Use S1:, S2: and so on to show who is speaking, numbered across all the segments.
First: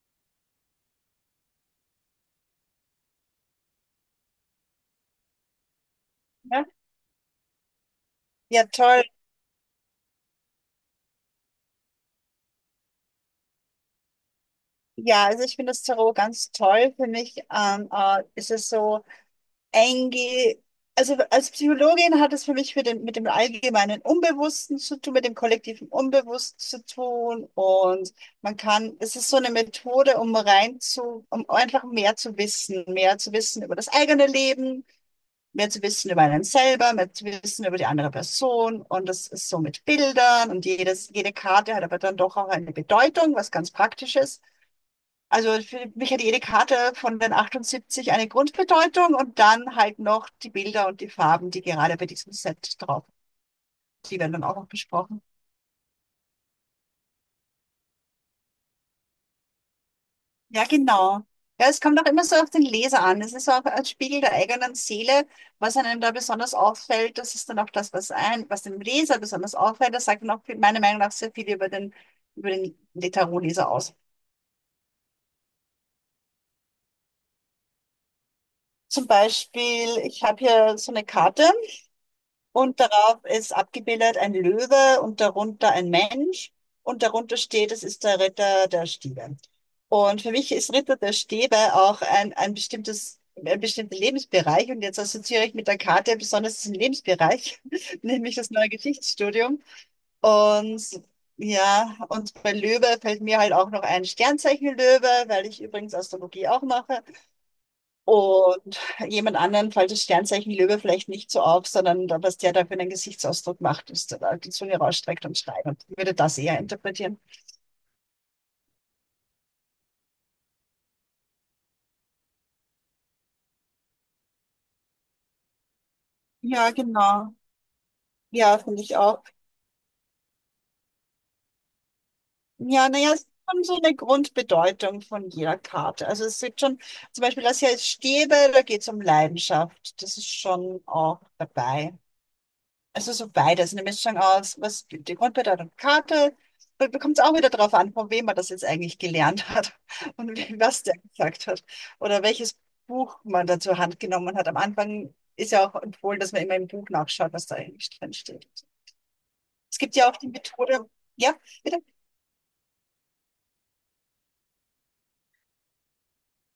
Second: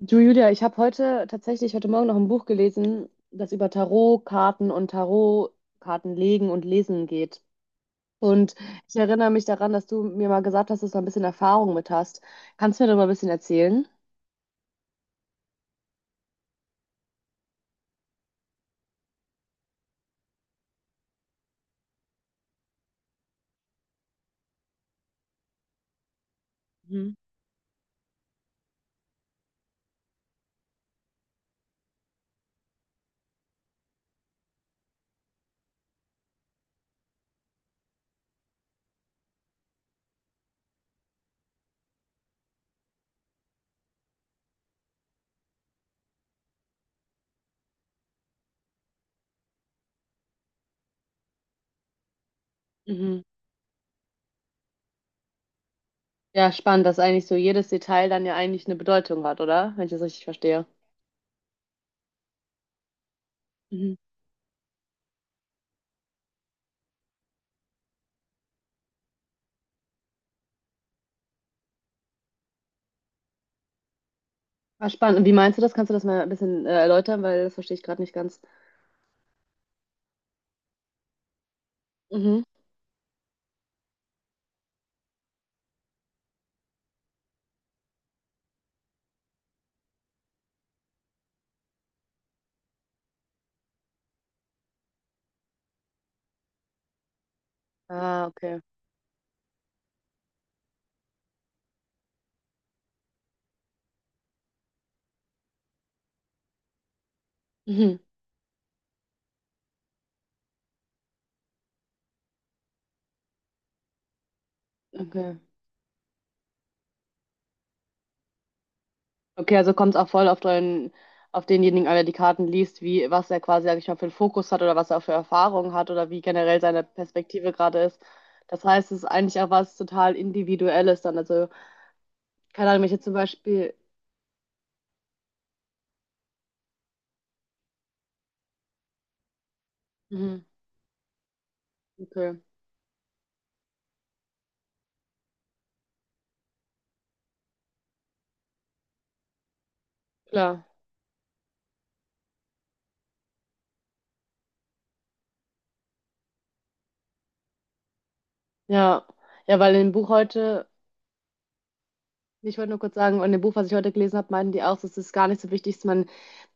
S1: Du Julia, ich habe heute tatsächlich heute Morgen noch ein Buch gelesen, das über Tarotkarten und Tarotkarten legen und
S2: Ja,
S1: lesen geht. Und
S2: ja,
S1: ich
S2: toll.
S1: erinnere mich daran, dass du mir mal gesagt hast, dass du ein bisschen Erfahrung mit hast. Kannst du mir da mal ein bisschen erzählen?
S2: Ja, also ich finde das Tarot ganz toll. Für mich ist es so einge... Also als Psychologin hat es für mich mit dem allgemeinen Unbewussten zu tun, mit dem kollektiven Unbewussten zu
S1: Mhm.
S2: tun. Und man kann, es ist so eine Methode, um einfach mehr zu wissen über das eigene Leben, mehr zu wissen über einen selber, mehr zu wissen über die andere Person. Und das ist so mit Bildern und jede Karte hat aber dann doch auch eine Bedeutung, was ganz praktisch ist. Also für mich hat jede Karte von den 78 eine Grundbedeutung und dann halt noch die Bilder und die Farben, die gerade bei diesem Set drauf,
S1: Mhm.
S2: die werden dann auch noch besprochen.
S1: Ja, spannend, dass eigentlich so jedes Detail dann ja eigentlich eine Bedeutung hat, oder? Wenn ich das richtig
S2: Ja,
S1: verstehe.
S2: genau. Ja, es kommt auch immer so auf den Leser an. Es ist auch ein
S1: Mhm.
S2: Spiegel der eigenen Seele, was einem da besonders auffällt. Das ist dann auch das, was ein, was dem Leser besonders auffällt. Das sagt dann auch meiner Meinung nach sehr viel über den, über den Tarotleser aus.
S1: Ah, spannend. Und wie meinst du das? Kannst du das mal ein bisschen erläutern? Weil das verstehe ich gerade nicht ganz.
S2: Zum Beispiel, ich habe hier so eine Karte.
S1: Mhm.
S2: Und darauf ist abgebildet ein Löwe und darunter ein Mensch. Und darunter steht, es ist der Ritter der Stäbe. Und für mich ist Ritter der Stäbe auch ein bestimmter Lebensbereich. Und jetzt assoziiere ich mit der Karte besonders diesen Lebensbereich,
S1: Ah,
S2: nämlich das
S1: okay.
S2: neue Geschichtsstudium. Und ja, und bei Löwe fällt mir halt auch noch ein Sternzeichen Löwe, weil ich übrigens Astrologie auch mache.
S1: Mhm.
S2: Und jemand anderen fällt das Sternzeichen Löwe vielleicht nicht so auf, sondern was der da für einen Gesichtsausdruck macht, ist da die Zunge rausstreckt
S1: Okay.
S2: und schreit und ich würde das eher interpretieren.
S1: Okay, also kommt es auch voll auf den, auf denjenigen, an, der die Karten liest, wie, was er quasi, sag ich mal, für einen Fokus hat oder was er für Erfahrungen hat oder wie generell
S2: Ja,
S1: seine
S2: genau.
S1: Perspektive gerade ist.
S2: Ja,
S1: Das
S2: finde
S1: heißt,
S2: ich
S1: es ist
S2: auch.
S1: eigentlich auch was total Individuelles dann. Also, keine Ahnung, wenn
S2: Ja,
S1: ich jetzt
S2: naja,
S1: zum
S2: es ist schon
S1: Beispiel.
S2: so eine Grundbedeutung von jeder Karte. Also es sind schon, zum Beispiel das hier ist Stäbe, da geht es um Leidenschaft. Das ist
S1: Mhm.
S2: schon auch dabei.
S1: Okay,
S2: Also so beides, eine Mischung aus, was die Grundbedeutung Karte, da kommt es auch wieder darauf an, von wem man das jetzt eigentlich gelernt hat und
S1: klar.
S2: was der gesagt hat oder welches Buch man da zur Hand genommen hat. Am Anfang ist ja auch empfohlen, dass man immer im Buch nachschaut, was da eigentlich drin steht.
S1: Ja. Ja, weil
S2: Es
S1: im
S2: gibt
S1: Buch
S2: ja auch die
S1: heute.
S2: Methode, ja, bitte.
S1: Ich wollte nur kurz sagen, in dem Buch, was ich heute gelesen habe, meinten die auch, es ist gar nicht so wichtig, dass man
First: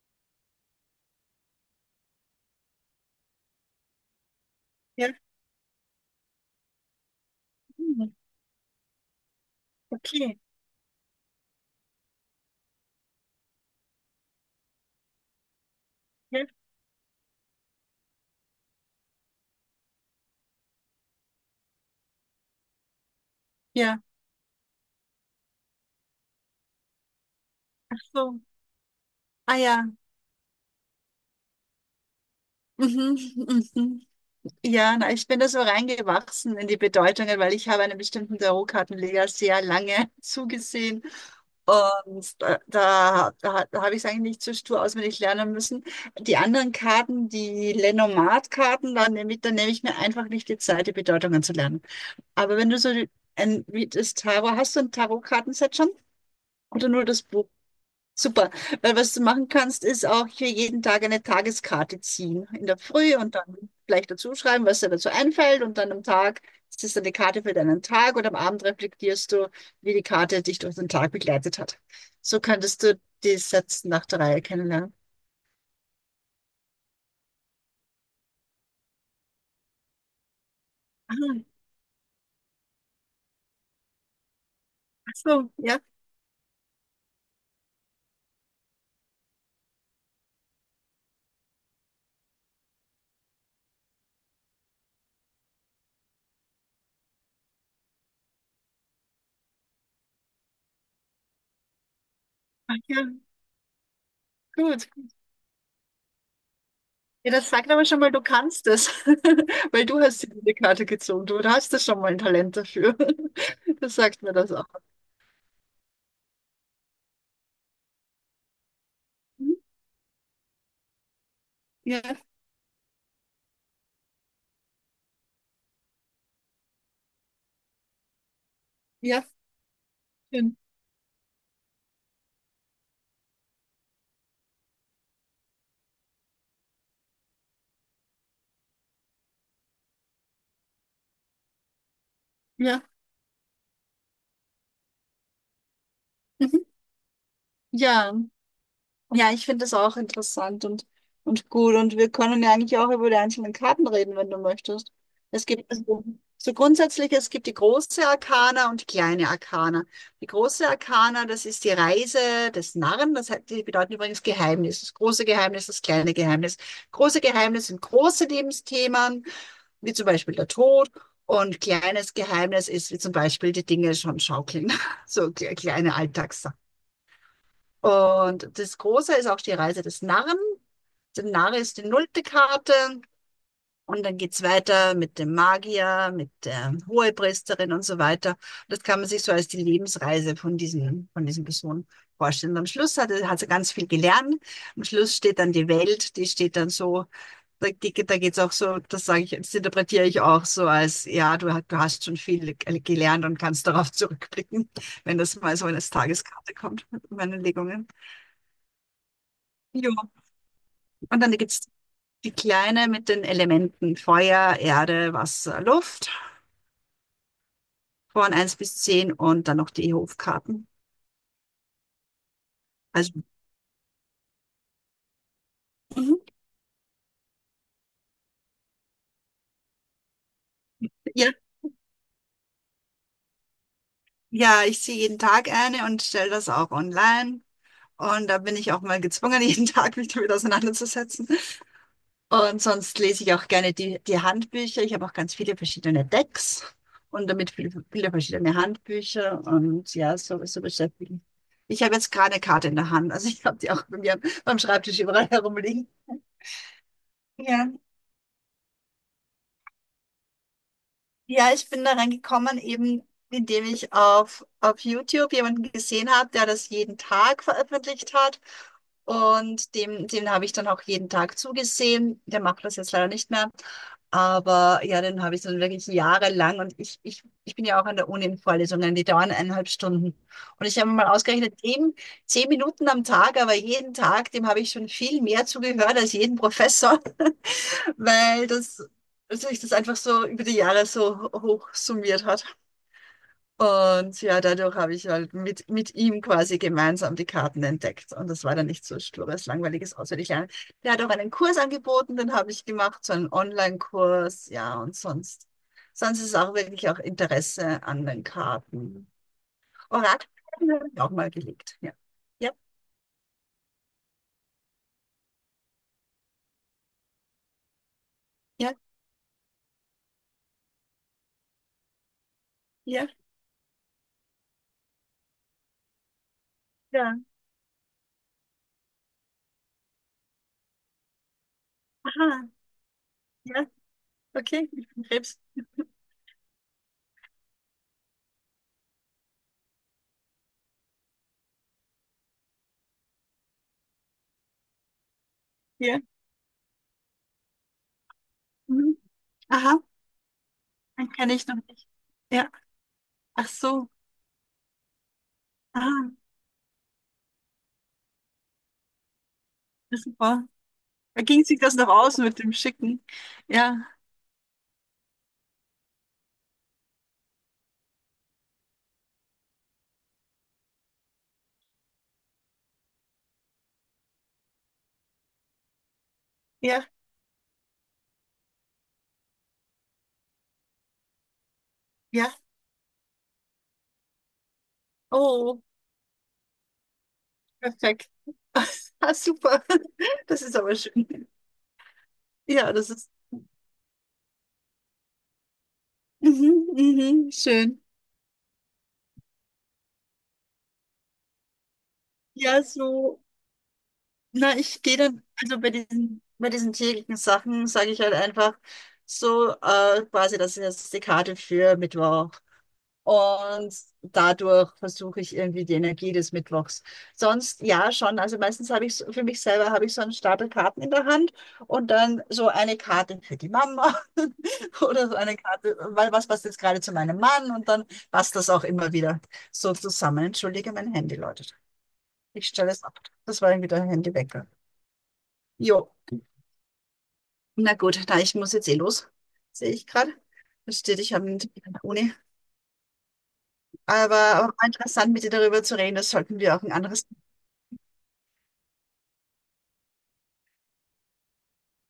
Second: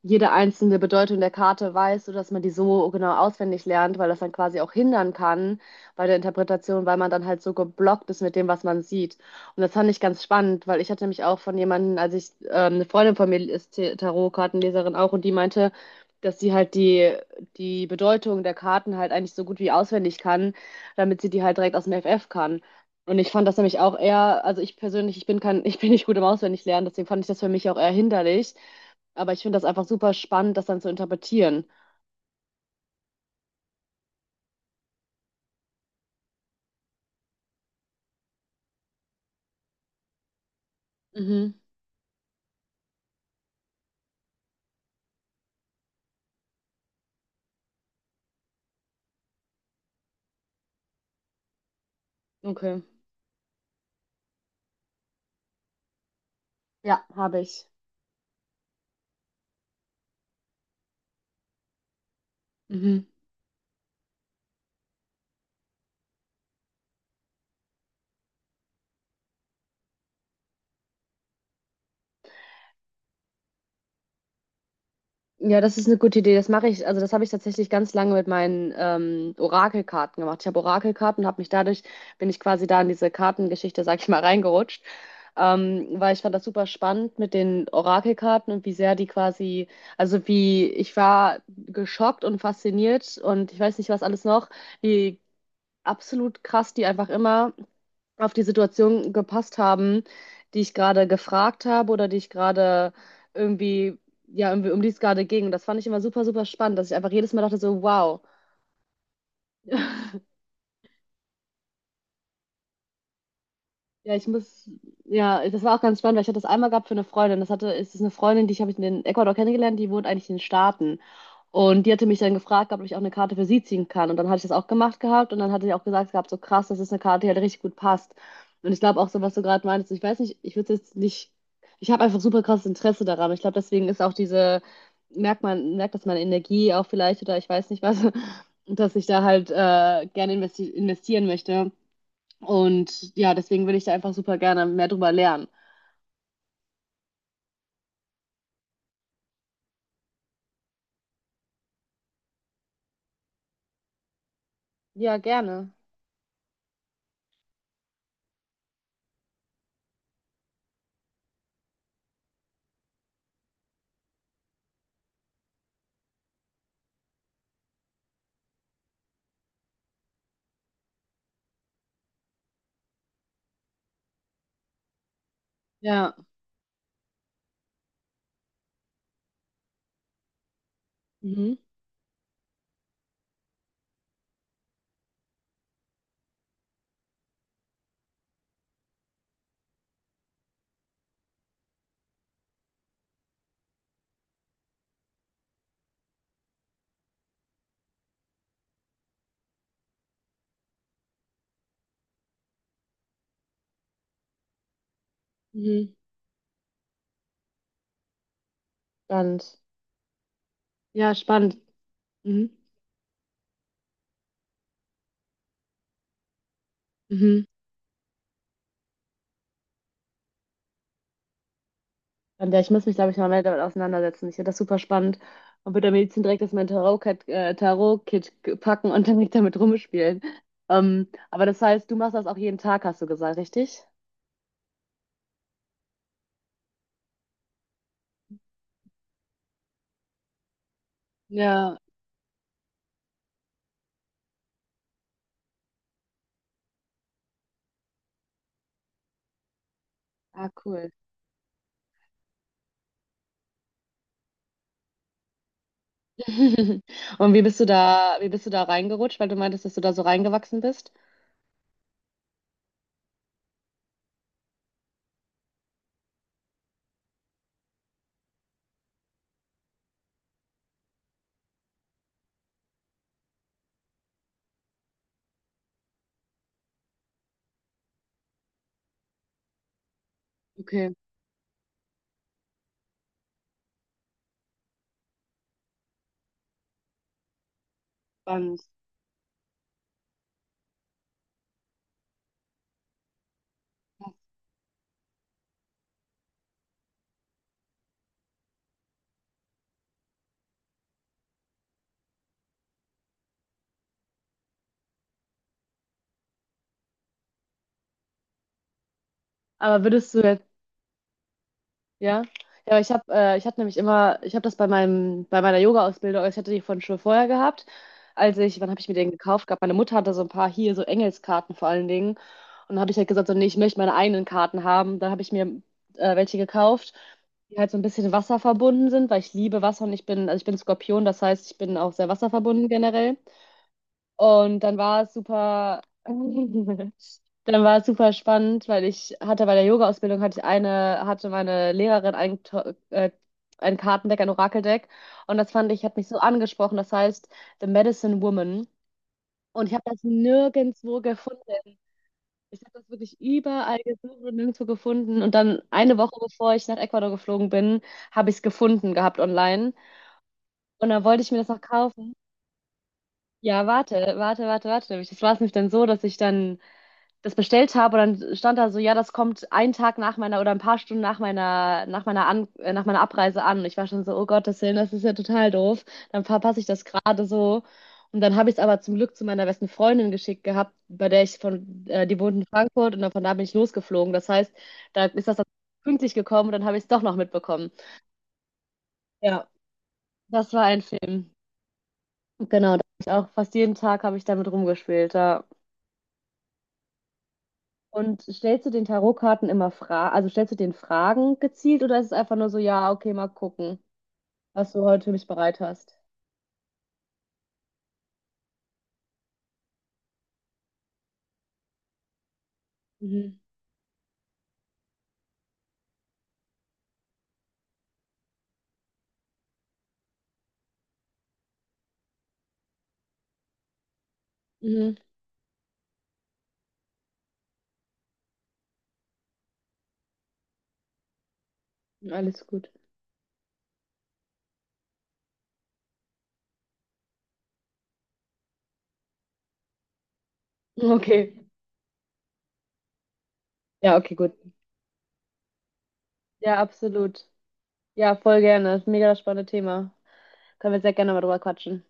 S1: jede einzelne Bedeutung der Karte weiß oder dass man die so genau auswendig lernt, weil das dann quasi auch hindern
S2: Ja,
S1: kann bei der Interpretation, weil man dann halt so geblockt
S2: hm,
S1: ist mit dem, was man sieht. Und das fand ich ganz
S2: okay.
S1: spannend, weil ich hatte mich auch von jemandem, als ich, eine Freundin von mir ist Tarotkartenleserin auch, und die meinte, dass
S2: Ja,
S1: sie halt die Bedeutung der Karten halt eigentlich so gut wie auswendig kann, damit sie die halt direkt aus dem FF kann. Und ich fand das nämlich auch
S2: ja,
S1: eher, also ich persönlich, ich bin kein, ich bin nicht gut im Auswendiglernen, deswegen fand ich das für mich auch eher
S2: so.
S1: hinderlich. Aber ich finde
S2: Ah
S1: das einfach
S2: ja.
S1: super spannend, das dann zu interpretieren.
S2: Mhm, mhm. Ja, na, ich bin da so reingewachsen in die Bedeutungen, weil ich habe einem bestimmten Tarotkartenleger sehr lange zugesehen
S1: Mhm.
S2: und da habe ich es eigentlich nicht so stur auswendig lernen müssen. Die anderen Karten, die Lenormand-Karten, da nehme ich mir einfach nicht die Zeit, die Bedeutungen zu lernen. Aber wenn du
S1: Okay.
S2: so wie das Tarot, hast du ein Tarotkartenset schon? Oder
S1: Ja,
S2: nur das
S1: habe
S2: Buch?
S1: ich.
S2: Super, weil was du machen kannst, ist auch hier jeden Tag eine Tageskarte ziehen. In der
S1: Mhm.
S2: Früh und dann vielleicht dazu schreiben, was dir dazu einfällt. Und dann am Tag ist es dann die Karte für deinen Tag und am Abend reflektierst du, wie die Karte dich durch den Tag begleitet hat. So könntest du die Sätze nach der Reihe kennenlernen.
S1: Ja, das ist eine gute Idee. Das mache ich, also das habe ich tatsächlich ganz lange mit meinen Orakelkarten gemacht. Ich habe
S2: Ah,
S1: Orakelkarten, habe mich dadurch, bin ich quasi da in diese Kartengeschichte, sag ich mal, reingerutscht.
S2: ach so, ja.
S1: Weil ich fand das super spannend mit den Orakelkarten und wie sehr die quasi, also wie, ich war geschockt und fasziniert und ich weiß nicht, was alles noch, wie absolut krass die einfach immer auf die Situation gepasst haben, die ich gerade gefragt habe oder die ich
S2: Ach
S1: gerade
S2: ja,
S1: irgendwie, ja, irgendwie, um
S2: gut.
S1: die es gerade ging. Und das fand ich immer super, super spannend, dass ich einfach
S2: Ja,
S1: jedes Mal
S2: das
S1: dachte
S2: sagt
S1: so,
S2: aber schon mal,
S1: wow.
S2: du kannst es, weil du hast dir diese Karte gezogen. Du hast da schon mal ein Talent dafür. Das
S1: Ja,
S2: sagt
S1: ich
S2: mir das auch.
S1: muss, ja, das war auch ganz spannend, weil ich hatte das einmal gehabt für eine Freundin. Das hatte, es ist eine Freundin, die ich habe ich in Ecuador
S2: Mhm.
S1: kennengelernt, die wohnt eigentlich in den Staaten. Und die
S2: Ja,
S1: hatte mich dann gefragt, ob ich auch eine Karte für sie ziehen kann. Und dann hatte ich das auch gemacht gehabt und dann hatte ich auch gesagt gehabt, so krass, das ist eine Karte, die halt richtig gut passt. Und ich glaube auch so,
S2: ja,
S1: was du gerade meintest, ich weiß nicht, ich
S2: schön.
S1: würde jetzt nicht, ich habe einfach super krasses Interesse daran. Ich glaube, deswegen ist auch diese, merkt man, merkt das meine Energie auch vielleicht oder ich weiß nicht was, dass ich da halt gerne investieren möchte.
S2: Ja.
S1: Und ja, deswegen will ich da einfach super gerne mehr drüber lernen.
S2: Mhm. Ja, ja, ich finde das auch interessant und gut. Und wir können ja eigentlich auch über die einzelnen Karten reden, wenn du möchtest.
S1: Ja,
S2: Es
S1: gerne.
S2: gibt so grundsätzlich, es gibt die große Arkana und die kleine Arkana. Die große Arkana, das ist die Reise des Narren. Das hat, die bedeuten übrigens Geheimnis. Das große Geheimnis, das kleine Geheimnis. Große Geheimnis sind große Lebensthemen, wie zum Beispiel der Tod. Und kleines Geheimnis ist, wie zum Beispiel die Dinge schon schaukeln. So kleine
S1: Ja.
S2: Alltags. Und das Große ist auch die Reise des Narren. Der Narr
S1: Mhm.
S2: ist die nullte Karte. Und dann geht's weiter mit dem Magier, mit der Hohepriesterin und so weiter. Das kann man sich so als die Lebensreise von diesen Personen vorstellen. Und am Schluss hat sie ganz viel gelernt. Am Schluss steht dann die Welt, die steht dann so, da, die, da geht's auch so, das sage ich, das interpretiere ich auch so als, ja, du, du hast schon viel gelernt und kannst darauf zurückblicken, wenn das mal so in als
S1: Mhm.
S2: Tageskarte kommt, meine Legungen.
S1: Spannend.
S2: Jo.
S1: Ja,
S2: Und dann
S1: spannend.
S2: gibt's die
S1: Mhm.
S2: kleine mit den Elementen Feuer, Erde, Wasser, Luft
S1: Mhm.
S2: von 1 bis 10 und dann noch die Hofkarten.
S1: Und ja, ich muss mich, glaube ich,
S2: Also.
S1: mal mehr damit auseinandersetzen. Ich finde das super spannend und würde am
S2: Mhm.
S1: liebsten direkt aus meinem Tarot-Kit packen und dann direkt damit rumspielen.
S2: Ja,
S1: Aber das heißt, du machst das auch jeden Tag, hast du gesagt, richtig?
S2: ja, ich ziehe jeden Tag eine und stelle das auch online. Und da bin ich auch mal gezwungen, jeden Tag mich damit auseinanderzusetzen.
S1: Ja.
S2: Und sonst lese ich auch gerne die Handbücher. Ich habe auch ganz viele verschiedene Decks und damit viele, viele verschiedene Handbücher. Und ja, so,
S1: Ah,
S2: so
S1: cool.
S2: beschäftigen. Ich habe jetzt gerade eine Karte in der Hand. Also ich habe die auch bei mir beim Schreibtisch überall herumliegen.
S1: Und wie bist du
S2: Ja,
S1: da, wie bist du da reingerutscht, weil du meintest, dass du da so reingewachsen bist?
S2: ja, ich bin da reingekommen, eben indem ich auf YouTube jemanden gesehen habe, der das jeden Tag veröffentlicht hat. Und dem habe ich dann auch jeden Tag zugesehen. Der macht das jetzt leider nicht mehr. Aber ja, den habe ich dann wirklich jahrelang. Und ich bin ja auch an der Uni in Vorlesungen, die dauern 1,5 Stunden. Und ich habe
S1: Okay,
S2: mal ausgerechnet, dem 10 Minuten am Tag, aber jeden Tag, dem habe ich schon viel mehr zugehört als jeden Professor. Weil
S1: spannend.
S2: das sich das einfach so über die Jahre so hoch summiert hat. Und ja, dadurch habe ich halt mit ihm quasi gemeinsam die Karten entdeckt. Und das war dann nicht so stures, langweiliges Auswendiglernen. Der hat auch einen Kurs angeboten, den habe ich gemacht, so einen Online-Kurs, ja, und sonst. Sonst ist auch wirklich auch Interesse an den Karten.
S1: Aber würdest du jetzt
S2: Orakelkarten habe ich auch mal gelegt, ja.
S1: ja,
S2: Ja,
S1: ja, aber ich habe ich hatte nämlich immer, ich habe das bei meinem bei meiner Yoga-Ausbildung, also ich hatte die von schon vorher gehabt. Als ich, wann
S2: ja,
S1: habe ich mir den gekauft gehabt? Meine Mutter hatte so ein paar hier so Engelskarten vor allen Dingen und dann habe ich
S2: ja,
S1: halt gesagt, so nee, ich möchte meine eigenen Karten haben. Dann habe ich mir welche gekauft,
S2: ja.
S1: die halt so ein bisschen Wasser verbunden sind, weil ich liebe Wasser und ich bin, also ich bin Skorpion, das heißt, ich bin auch sehr
S2: Aha,
S1: wasserverbunden generell.
S2: ja,
S1: Und
S2: okay.
S1: dann war es
S2: Krebs,
S1: super. Dann war es super spannend, weil ich hatte bei der Yoga-Ausbildung hatte ich eine, hatte meine Lehrerin ein, ein Kartendeck, ein Orakeldeck. Und das fand ich, hat
S2: ja.
S1: mich so angesprochen. Das heißt The Medicine Woman.
S2: Mhm.
S1: Und ich
S2: Aha.
S1: habe das nirgendwo
S2: Den kenne ich noch
S1: gefunden.
S2: nicht. Ja,
S1: Ich habe das wirklich
S2: ach
S1: überall
S2: so.
S1: gesucht und nirgendwo gefunden. Und dann eine
S2: Ah,
S1: Woche bevor ich nach Ecuador geflogen bin, habe ich es gefunden gehabt online.
S2: ja, super.
S1: Und dann wollte
S2: Da
S1: ich mir
S2: ging
S1: das
S2: sich
S1: noch
S2: das noch
S1: kaufen.
S2: aus mit dem Schicken.
S1: Ja,
S2: Ja,
S1: warte, warte, warte, warte. Das war es nämlich dann so, dass ich dann das bestellt habe und dann stand da so, ja, das kommt einen Tag nach meiner oder ein paar Stunden nach meiner, an, nach meiner Abreise an. Und ich war schon so, oh Gottes Willen, das ist ja total doof. Dann verpasse ich das
S2: ja,
S1: gerade so. Und dann habe ich es aber zum Glück zu meiner besten Freundin geschickt gehabt, bei der ich von, die wohnt
S2: ja.
S1: in Frankfurt und dann von da bin ich losgeflogen. Das heißt, da ist das dann
S2: Oh,
S1: pünktlich gekommen und dann habe ich es doch noch mitbekommen.
S2: perfekt. Ah,
S1: Ja.
S2: super. Das
S1: Das
S2: ist
S1: war
S2: aber
S1: ein
S2: schön.
S1: Film.
S2: Ja,
S1: Genau, da hab
S2: das
S1: ich
S2: ist.
S1: auch fast jeden Tag habe ich damit rumgespielt. Ja.
S2: Mhm, mhm, schön.
S1: Und stellst du den Tarotkarten immer Fragen, also stellst du den Fragen gezielt oder ist es einfach nur so,
S2: Ja,
S1: ja, okay,
S2: so.
S1: mal gucken,
S2: Na,
S1: was
S2: ich
S1: du
S2: gehe
S1: heute für
S2: dann,
S1: mich bereit
S2: also
S1: hast?
S2: bei diesen täglichen Sachen sage ich halt einfach so, quasi, das ist jetzt die Karte für Mittwoch.
S1: Mhm.
S2: Und dadurch versuche ich irgendwie die Energie des Mittwochs. Sonst ja schon. Also meistens habe ich für mich selber habe ich so einen Stapel Karten in der Hand und dann so eine Karte für die Mama
S1: Mhm.
S2: oder so eine Karte, weil was passt jetzt gerade zu meinem Mann und dann passt das auch immer wieder so zusammen. Entschuldige, mein Handy läutet.
S1: Alles
S2: Ich
S1: gut.
S2: stelle es ab. Das war irgendwie der Handywecker. Jo, na gut, na, ich muss jetzt eh los. Sehe ich gerade. Da steht, ich habe
S1: Okay.
S2: einen Termin an der Uni.
S1: Ja, okay,
S2: Aber,
S1: gut.
S2: aber war interessant, mit dir darüber zu reden. Das sollten wir
S1: Ja,
S2: auch ein anderes
S1: absolut. Ja, voll gerne. Das ist ein mega spannendes Thema. Können wir sehr gerne mal drüber quatschen.